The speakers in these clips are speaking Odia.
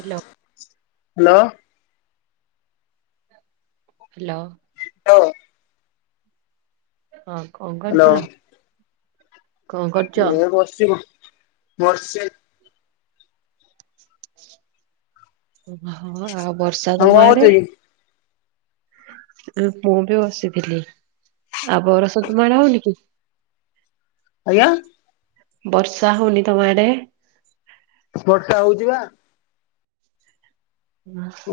ହେଲୋ। ହାଲୋ। ହେଲୋ। ଲୋ ହଁ କଁ ହ୍ୟାଲୋ କରୁଥୁଲ? ଏ ବସିଚି ବସତି। ଓ ହୁଆ ହଁ ହଁ ଆଉ ବର୍ଷା ଆଉ ତମ କଣ ଆଡ଼େ? କରୁଛ କି? ଆ ମୁଁ ବି ବସିଥିଲି। ଆଉ ବରଷା ତୁମ ଆଡ଼େ ହଉନି କି? ଆଁ? ବର୍ଷା ହଉନି ତମ ଆଡେ? ବର୍ଷା ହଉଛି ବା।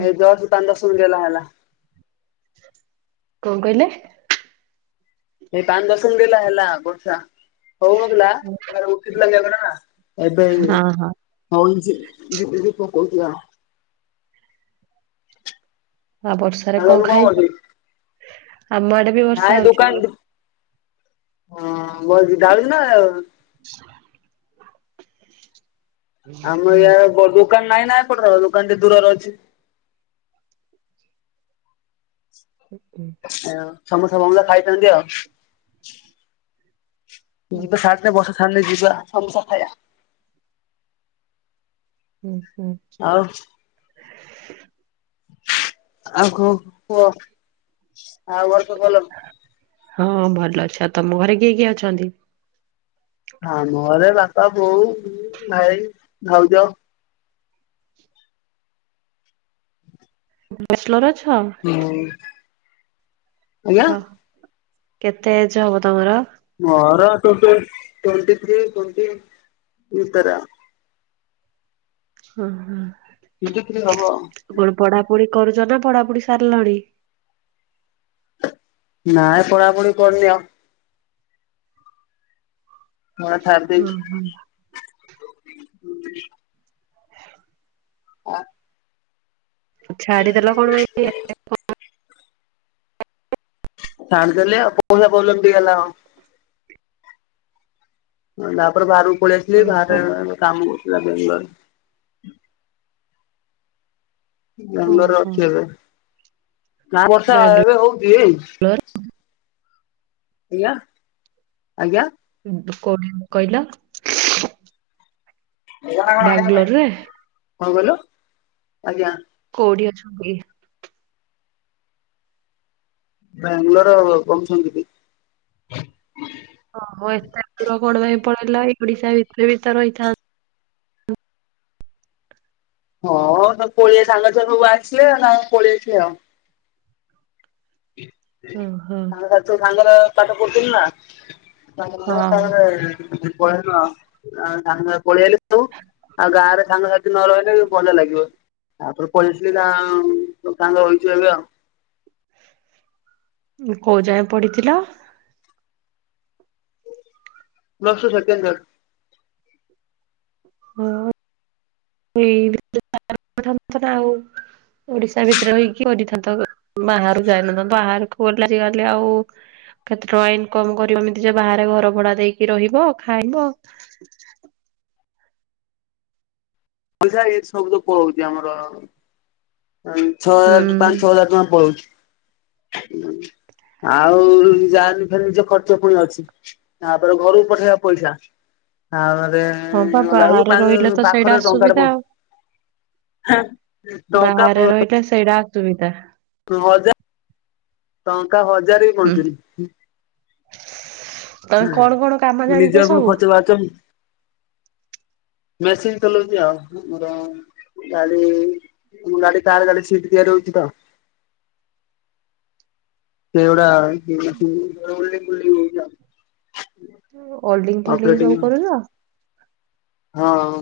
ଏ ଦର୍ସ ତାଣ୍ଡବ ସୁଭିଲେ ହେଲା। କଣ କହିଲେ? ଏ ପାଞ୍ଚ ଦଶ ମିନିଟ ହେ ହେଲା ଗୋର୍ଷା । ହଉ ନ ଥିଲା ଏବେ ଉଠି ଥିଲା ହଁ ହଁ [unintelligible] ଝିପି ଝିପି ପକଉଛି ହଁ। ଆ ବର୍ଷାରେ ଆଉ ତମେ କଣ କରୁଛ ଖାଇଛ? କି? ଆମ ଆଡେ ବି ନାଇଁ ବର୍ଷା ହଉଛି ଦୋକାନ । ହଁ ବହୁତ ଗାଳୁଛି ନା ଗାଳୁନି। [unintelligible] ହୁଁ ଆମର ୟ [unintelligible] ଦୋକାନ ନାଇ ନା ଏପଟ ର ଦୋକାନଟେ ଦୂରରେ ଅଛି । [inaudible] ସମସ୍ତେ [unintelligible] ପାଇଥାନ୍ତି ଆଉ। ହୁଁ ତ ସଠ ବସ ଖାନେ ଜିବା ଆମିସ ଖାଇଆ। ହୁଁ। ହୁଁ ଆଉ [unintelligible] ଆଉ କଣ କୁହ [unintelligible] ହଁ ଭଲ ଅଛ। ତମ ଘରେ କିଏ କିଏ ଅଛନ୍ତି? ହଁ ଆମ ଘରେ ବାପା, ବୋଉ, ମୁଁ, ଭାଇ, ଭାଉଜ । ବସ୍ଲୋରଜ? ହୁଁ । ଆଜ୍ଞା କେତେ ଏଜ ହବ ତମର? ମୋର ଟ୍ୱେଟି ଟ୍ୱେଟିଥ୍ରୀ ଟ୍ୱେଟି ଭିତରେ ଆଉ। ହଁ ହଁ । [unintelligible] ହବ । ପଢାପଢି କରୁଛ ନା ପଢାପଢି ସାରିଲଣି? ନା ପଢାପଢି କରନି ଆଉ । ନା ଛାଡି ହଁ ହଁ ଦେଇଛି। ଆ ଛାଡିଦେଲ କଣ ପାଇଁ [inaudible] ଛାଡି ଦେଲି ଆଉ ପଇସା ପ୍ରୋବ୍ଲେମ ଟିକେ ହେଲା। ତାପରେ ବାହାରକୁ ପଳେଇ ଆସିଲି ଓହୋ ବାହାର କାମ କରଥିଲା ବେଙ୍ଗଲୋର ବ୍ୟାଙ୍ଗଲୋରରେ ଓହୋ ଅଛୁ ଏବେ, ଗାଁ ବର୍ଷା ବାଙ୍ଗଲୋର ଏବେ ହଉଛି-ଇ-ଇ? [unintelligible] ଆଜ୍ଞା ଆଜ୍ଞା କୋଉଠି କହିଲ? ବ୍ୟାଙ୍ଗଲୋରରେ? କଣ କହିଲା ଆଜ୍ଞା । କୋଉଠି ଅଛ ବୋଲି ବ୍ୟାଙ୍ଗଲୋର ରା [unintelligible] ଦିଦି। ଓହୋ ଏତେ ଦୂର କଣ ପାଇଁ ପଳେଇଲା ଏଇ ଓଡିଶା ଭିତରେ ଭି ତ ରହିଥାନ୍ତ ହଁ ତ ପୋଳିଏ ସାଙ୍ଗ ସବୁ ଆସିଲେ ଆ ନାଇ ପଳେଇ ଆସିଲି ଆଉ । ଓହୋ ସାଙ୍ଗ ସାଥିରେ ସାଙ୍ଗର ପାଠ ପଢୁଥିଲି ନା । ତାଙ୍ଗ ତାଙ୍କ ହଁ [unintelligible] ପଳେଇ ନୁହ ତା ସାଙ୍ଗ ପଳେଇଆଇଲି । ତୁ ଆଉ ଗାଁରେ ସାଙ୍ଗ ସାଥି ନ ରହିଲେ ବି ଭଲ ଲାଗିବ [unintelligible] ଉଁ କୋଉ ଯାଏ ପଡିଥିଲ? Plus two second year. ହଁ [unintelligible] ଆଉ ଓଡିଶା ଭିତେରେ ରହିକି କରିଥାନ୍ତ। ବାହାରୁକୁ ଯାଇନଥାନ୍ତ। ବାହାରୁକୁ ଗଲେ ଆଜିକାଲି ଆଉ କେତେ ଟଙ୍କା ଇନକମ୍ କରିବ ଏମିତି ଯେ ବାହାରେ ଘର ଭଡା ଦେଇକି ରହିବ, ଖାଇବ। [unintelligible] ପଇସା ଏଇ ସବୁ ତ ପଳଉଛି ଆମର। ଆଁ ହୁଁ ଛଅ ପାଞ୍ଚ ଛଅ ହଜାର ଟଙ୍କା ପଳଉଛି। ଉଁ ଆଉ ଯା [unintelligible] ଫେରେ ନିଜ ଖର୍ଚ୍ଚ ପୁଣି ଅଛି। ତାପରେ ଘରୁକୁ ପଠେଇଆ ପଇସା। ଆଉ ହଁ ବା [unintelligible] ଗଲା ବେଳକୁ ବାହାରେ ପାଖ୍ ରହିଲେ ତ ସେଇଟା ପାଖରେ ଟଙ୍କା ଟେ ଅସୁବିଧା ପ ଆଉ। ଏଁ ବାହାରେ ରହିଲେ ସେଇଟା ଅସୁବିଧା। ହଜାର ଟଙ୍କା ହଜାର ବି ହୁଁ ବଞ୍ଚୁନି। ତମେ କଣ କଣ କାମ ହୁଁ ଜାଣିଛ ନିଜର ପୁଣି ସବୁ? ଖର୍ଚ୍ଚ ବାର୍ଚ୍ଚ। ମେସିନ୍ ଚଲଉଛି ଆଉ ମୁର ଗାଡି ଗାଡି କାର ଗାଡି ସିଟ୍ ତିଆରି ହଉଛି ତ। [unintelligible] ସେଗୁଡା ମେସିନ ଓଲଡିଂ ଫୋଲଡିଂ ହଉଚି ଆଉ। ଓଲଡିଙ୍ଗ ଫୋଲଡିଙ୍ଗ ସବୁ କରୁଛ? ହଁ।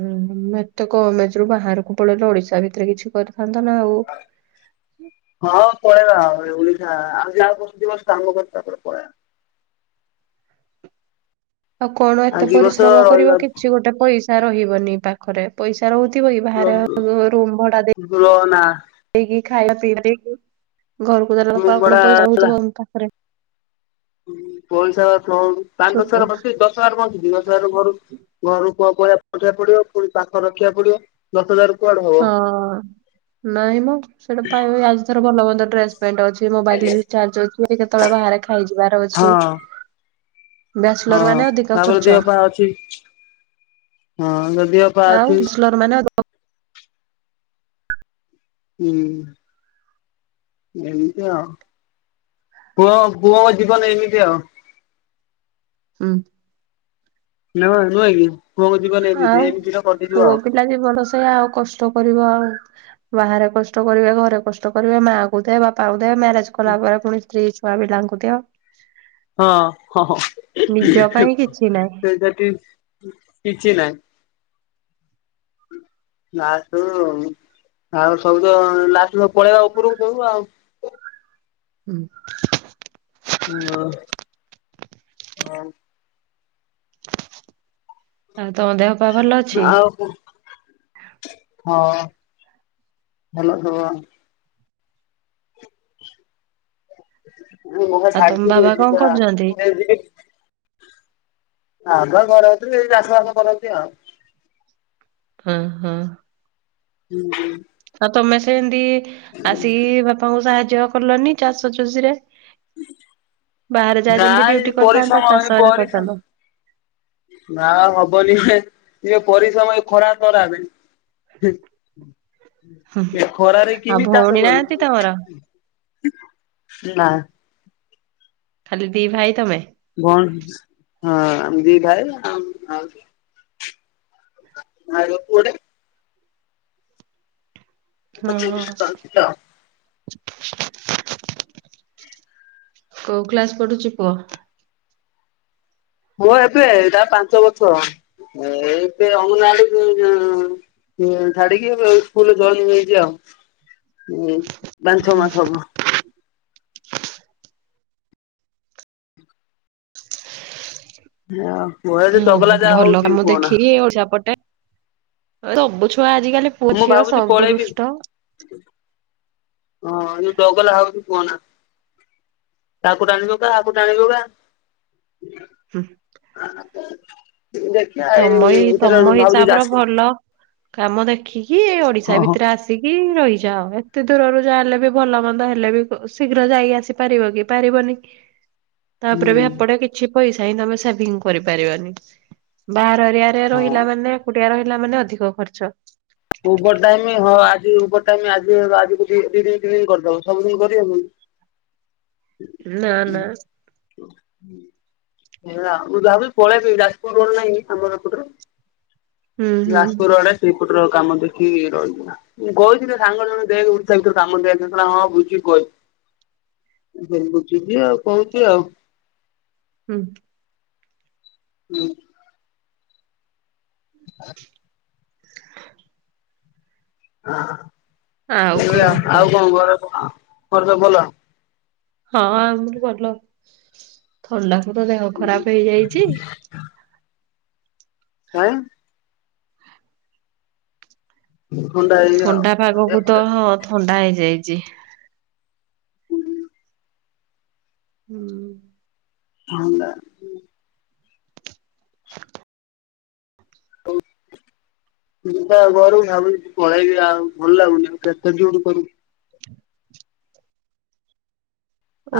ହୁଁ ହୁଁ ଏତେ କମ୍ ଏଜରୁ ବାହାରକୁ ପଳେଇଲ ଓଡିଶା ଭିତରେ କିଛି କରି ହଁ ପଳେଇବା ଆଉ ଓଡିଶା ଆଉ ଆଉ ବର୍ଷେ ଦିବର୍ଷ କାମକରି ତାପରେ ପଳେଇଆ। ଆଉ କଣ ଆଉ ଏତେ ଦି ବର୍ଷ ପରିଶ୍ରମ କରିବ ରହିବା କିଛି ଗୋଟେ ପଇସା ରହିବନି ପାଖରେ ପଇସା ରହୁଥିବ କି ର ବାହାରେ ରୁ-ରୁମ ଭଡା ର ନା ଦେ-ଦେଇକି। ଖାଇବା ପିଇବା ଦେଇକି। ଘରକୁ ଦେଲା ବେଳକୁ ରୁମ୍ ଆଉ ଭଡା କଣ ପଇସା ରହୁଥିବ ମ ପାଖରେ। ଉଁ ପଇସା ପ୍ଲ ପାଞ୍ଚ ଦଶ ଛୋଟ ହଜାର ବଞ୍ଚୁଛି। ଦଶ ହଜାର ବଞ୍ଚୁଛି। ଦଶ ହଜାର ଘରୁକୁ ଘରୁ ପୁଅ [unintelligible] ପଡିବ ପୁଣି ପାଖରେ ରଖିବାକୁ ପଡିବ ଦଶ ହଜାର କୁଆଡେ ହବ। ହଁ ନାଇଁ ମ ସେଇଟା [unintelligible] ଆଜି ଧର ଭଲ ମନ୍ଦ ଡ୍ରେସ ପେଣ୍ଟ ଅଛି। ମୋବାଇଲ ରିଚାର୍ଜ ଅଛି। କି କେତେବେଳେ ବାହାରେ ଖାଇଯିବାର ଅଛି। ହଁ ବ୍ୟାଚଲର ହଁ ମାନେ ଅଧିକ ତାପରେ ଖର୍ଚ୍ଚ। ଦେହ ପା ଅଛି ହଁ ଦେହ ପା ଆଉ ଅଛି ବ୍ୟାଚଲର ମାନେ ଅ ହୁଁ। ଏମିତି ଆଉ। ପୁଅ ପୁଅଙ୍କ ଜୀବନ ଏମିତି ଆଉ। ଉଁ। ନା କଣ ନୁହେଁକି? ଆଉ ପୁଅ ପିଲା ଜୀବନ ସେୟା ଆଉ କଷ୍ଟ କରିବ ଆଉ। ବାହାରେ କଷ୍ଟ କରିବେ, ଘରେ କଷ୍ଟ କରିବେ, ମା କହୁଥିବେ, ବାପା କହୁଥିବେ, ମ୍ୟାରେଜ କଲା ପରେ ପୁଣି ସ୍ତ୍ରୀ ଛୁଆ ପିଲାଙ୍କୁ ଦିଅ। ହଁ ହଁ ହଁ ହିଁ ନିଜ ହିଁ ପାଇଁ କିଛି ନାହିଁ। ସେ ଯଦି କିଛି ନାହିଁ। ଲାଷ୍ଟ ବେଳୁ ଆଉ ସବୁ ତ ଲାଷ୍ଟକୁ ସବୁ ପଳେଇବା ଉପରକୁ ସବୁ ଆଉ। ହୁଁ। ହୁଁ ଆଉ। ଆଉ ତମ ଦେହ ପାହ ଭଲ ଅଛି? ଆଉ ହଁ ହେଲେ ସେ। [unintelligible] ଆଉ ତମ ବାବା କଣ କରୁଛନ୍ତି? [unintelligible] [unintelligible] ଘରେ ରହୁଥିଲି ଏଇ ଚାଷବାସ କରନ୍ତି ଆଉ। ହୁଁ ହୁଁ। ହୁଁ। ତମେ ସେମତି ଆସିକି ବାପାଙ୍କୁ ସାହାଯ୍ୟ କଲନି ଚାଷ ଚୁଷି ରେ? ବାହାରେ ଯାଏ ନା ଯେମିତି ଏ ଯୋଉ ଡିୟୁଟି ପରିଶ୍ରମ କରିଥାନ୍ତା ଏ ଚାଷରେ ପରିଶ୍ରମ କରିଥାନ୍ତ। ନା ହବନି ପରିଶ୍ରମ ଖରା ତରା଼ରେ ଏ ଖରା ରେ ଆଉ କେମିତି ଚାଷ ଭଉଣୀ ନାହାନ୍ତି କରୁଚୁ? ତମର? ନା ଖାଲି ଦି ଭାଇ ତମେ? ଭଉଣୀ ହଁ ଆମ ଦି ଭାଇ ଆଉ ଆଉ ଭାଇ ର ପୁଅଟେ। ହଁ [unintelligible] [inaudible] କୋଉ କ୍ଳାସ ପଢୁଛି ପୁଅ? ମୁଁ ଏବେ ତା ପାଞ୍ଚ ବର୍ଷ ଏ ଏବେ ଅଙ୍ଗନାବଡି ହୁଁ ଛାଡିକି ସ୍କୁଲ ଜଏନ୍ ହେଇଛି ଆଉ ହୁଁ । ପାଞ୍ଚ ଛଅ ମାସ ହବ। ଝିଅ ଓହୋ ଭଲ କାମ ଦେଖିକି ଓଡିଆ ପଟେ ସବୁ ଛୁଆ ଆଜିିକାଲି ପୁଅ ମୁଁ ଝିଅ ଭାବୁଛି ସବୁ ପଳେଇବି ଦୁଷ୍ଟ। ଜଗଲା ହୋଉଛି କୁହନା କାହାକୁ ଟାଣିବ କା କାକୁ ଟାଣିବୁ କା ହୁଁ। ଦେଖିବା ଏଇ ତମ ଏ ଭିତରେ ତମ ଭାବୁଛି ହିସାବ ର ଯାଜପୁର ଭଲ କାମ ଦେଖିକି ଏଇ ଓଡିଶା ହଁ ହଁ ଭିତରେ ଆସିକି ରହି ଯା ହୋଉ ଏତେ ଦୂରରୁ ଯା ହେଲେ ବି ଭଲ ମନ୍ଦ ହେଲେ ବି ଶୀଘ୍ର ଯାଇକି ଆସିପାରିବ କି ପାରିବନି। ତାପରେ ବି ହୁଁ ଏପଟେ କିଛି ପଇସା ହିଁ ତମେ ସେଭିଙ୍ଗ କରିପାରିବାନି ବାହାରରେ ସିଆରେ ହଁ ରହିଲା ମାନେ କୁଟିଆ ରହିଲା ମାନେ ଅଧିକ ଖର୍ଚ୍ଚ। ଓଭର ଟାଇମ୍ ହଁ ଆଜିର ଓଭର ଟାଇମ ସବୁ ଦିନ କରିହବକି। ନା ନା। ହେଲୋ ମୁଁ ଭାବିଛି ପଳେଇବି ଯାଜପୁର ନାହିଁ ଆମର ଏପଟର । ହୁଁ ହୁଁ ଯାଜପୁର ରୋଡେ ଶ୍ରୀପୁର ରୋ କାମ ଦେଖିକି ରହିଥିଲା ମୁଁ କହୁଥିଲି ସାଙ୍ଗ ଜଣେ ଦେକ ଓଡିଶା ଭିତରେ କାମ ଦଆଥିଲା ହଁ ବୁଝିକି କହ [inaudible] ଯେବି ଯିବି ଆଉ କହୁଚି ଆଉ। ହୁଁ। ହୁଁ। [inaudible] [inaudible] ଆଉ ଆହାଃ ଏ କଣ ଭଳିଆ କୁହ? ଆଉ କଣ ଘରେ କଣ ଘରେ ସବୁ ଭଲ? ହଁ ଆମର ଭଲ ଥଣ୍ଡାକୁ ତ ଦେହ ଖରାପ ହେଇଯାଇଛି। [unintelligible] ଥଣ୍ଡା ହେଇନି ଆଉ। ଥଣ୍ଡା ପାଗକୁ ତ ହଁ ଥଣ୍ଡା ହେଇଯାଇଛି। ହୁଁ। ଥଣ୍ଡା [inaudible] ଯିବା ଘରୁ ଭାବୁ ପଳେଇବି ଆଉ ଭଲ ଲାଗୁନି ଆଉ କେତେ ଡିୟୁଟି କରିବୁ।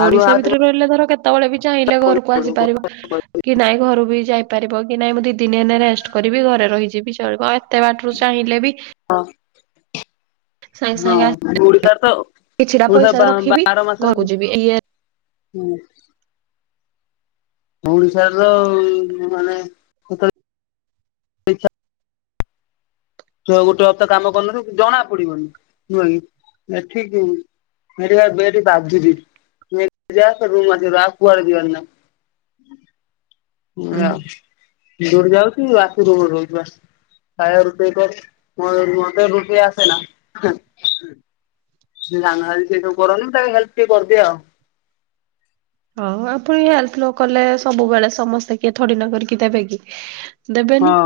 ଆଗୁଆ ଓଡିଶା ଭିତରେ ରହିଲେ ଧର କେତେବେଳେ ବି ଚାହିଁଲେ ଘରକୁ ଆସିପାରିବ କି ନାଇଁ ଘରୁ ବି ଯାଇପାରିବ କି ନାଇଁ ମୁଁ ଦି ଦିନି ହେ ରେଷ୍ଟ କରିବି ଘରେ ରହିଯିବି ଚଳିବ ଆଉ ଏତେ ବାଟରୁ ଚାହିଁଲେ ବି ହଁ। ସାଙ୍ଗେ ସାଙ୍ଗେ ଆସି ହଁ ଓଡିଶାରେ ତ କିଛିଟା ଓଡିଶା ପଇସା ରଖିବି ବାର ମାସରେ ଘରକୁ ଯିବି ଇଏ ହୁଁ। ଓଡିଶାରେ ତ ମାନେ ସେତେଳେ ଦେଖିଆ ଗୋଟେ ହପ୍ତା କାମ କରିନଥିବୁ ଜଣା ପଡିବନି ନୁହେଁ କି ଏଠି ଏଠିପା ବେ ଏଠି ବାଧୁଚିଯା [unintelligible] କୁଆଡେ ଯିବାର ନାହିଁ । ହୁଁ। ଆ ଯୋଉଠି ଯାଉଚି ଆସୁଚି ରୁମରେ ରହୁିଚି ବାସ୍। [unintelligible] ମୋତେ ରୁଟି ଆସେ ନା। ସେ ସାନ ଭାଇ ସେ ସବୁ କରନ୍ତି ମୁଁ ତାକୁ ହେଲ୍ପ ଟିକେ କରିଦିଏ ଆଉ। ହଁ ଆପଣ ହେଲ୍ପ ନ କଲେ ସବୁବେଳେ ସମସ୍ତେ କିଏ ଥୋଡିନା କରିକି ଦେବେ କି ଦେବେନି।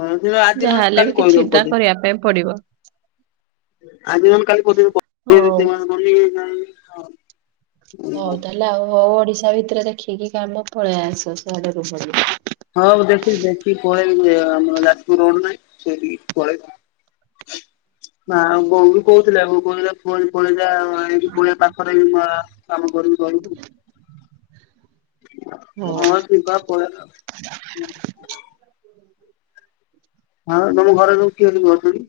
ହଁ ଆଜି ନହଲେ ଯାହାହେଲେ ବି କାଲି କହିଦବ କିଛିଟା ପଦେ। କରିବା ପାଇଁ ପଡିବ ଆଜି ନହେଲେ କାଲି ପଦେ ବି ହଉ। [unintelligible] ହୋଉ ତାହେଲେ ଆଉ ହୋଉ ଓଡିଶା ଭିତରେ ଦେଖିକି କାମ ପଳେଇ ଆସ ସିଆଡେ ରୁୁହନି। ମୁଁ ଣଁ ସେ ପେଇ ନା କ ବି କହୁଥିଲେ ବୋଉ ବି କୋହୁଥିଲା [unintelligible] ପଳେଆ ପାଖରେ ଘରେ କାମ କରିବୁ ରହିବୁ। ହଉ। ହଁ ଜିବା ପଳେଇବା ଆଉ। ହଁ ତମର ଘରେ ସବୁ କିଏ [unintelligible] ଅଛନ୍ତି?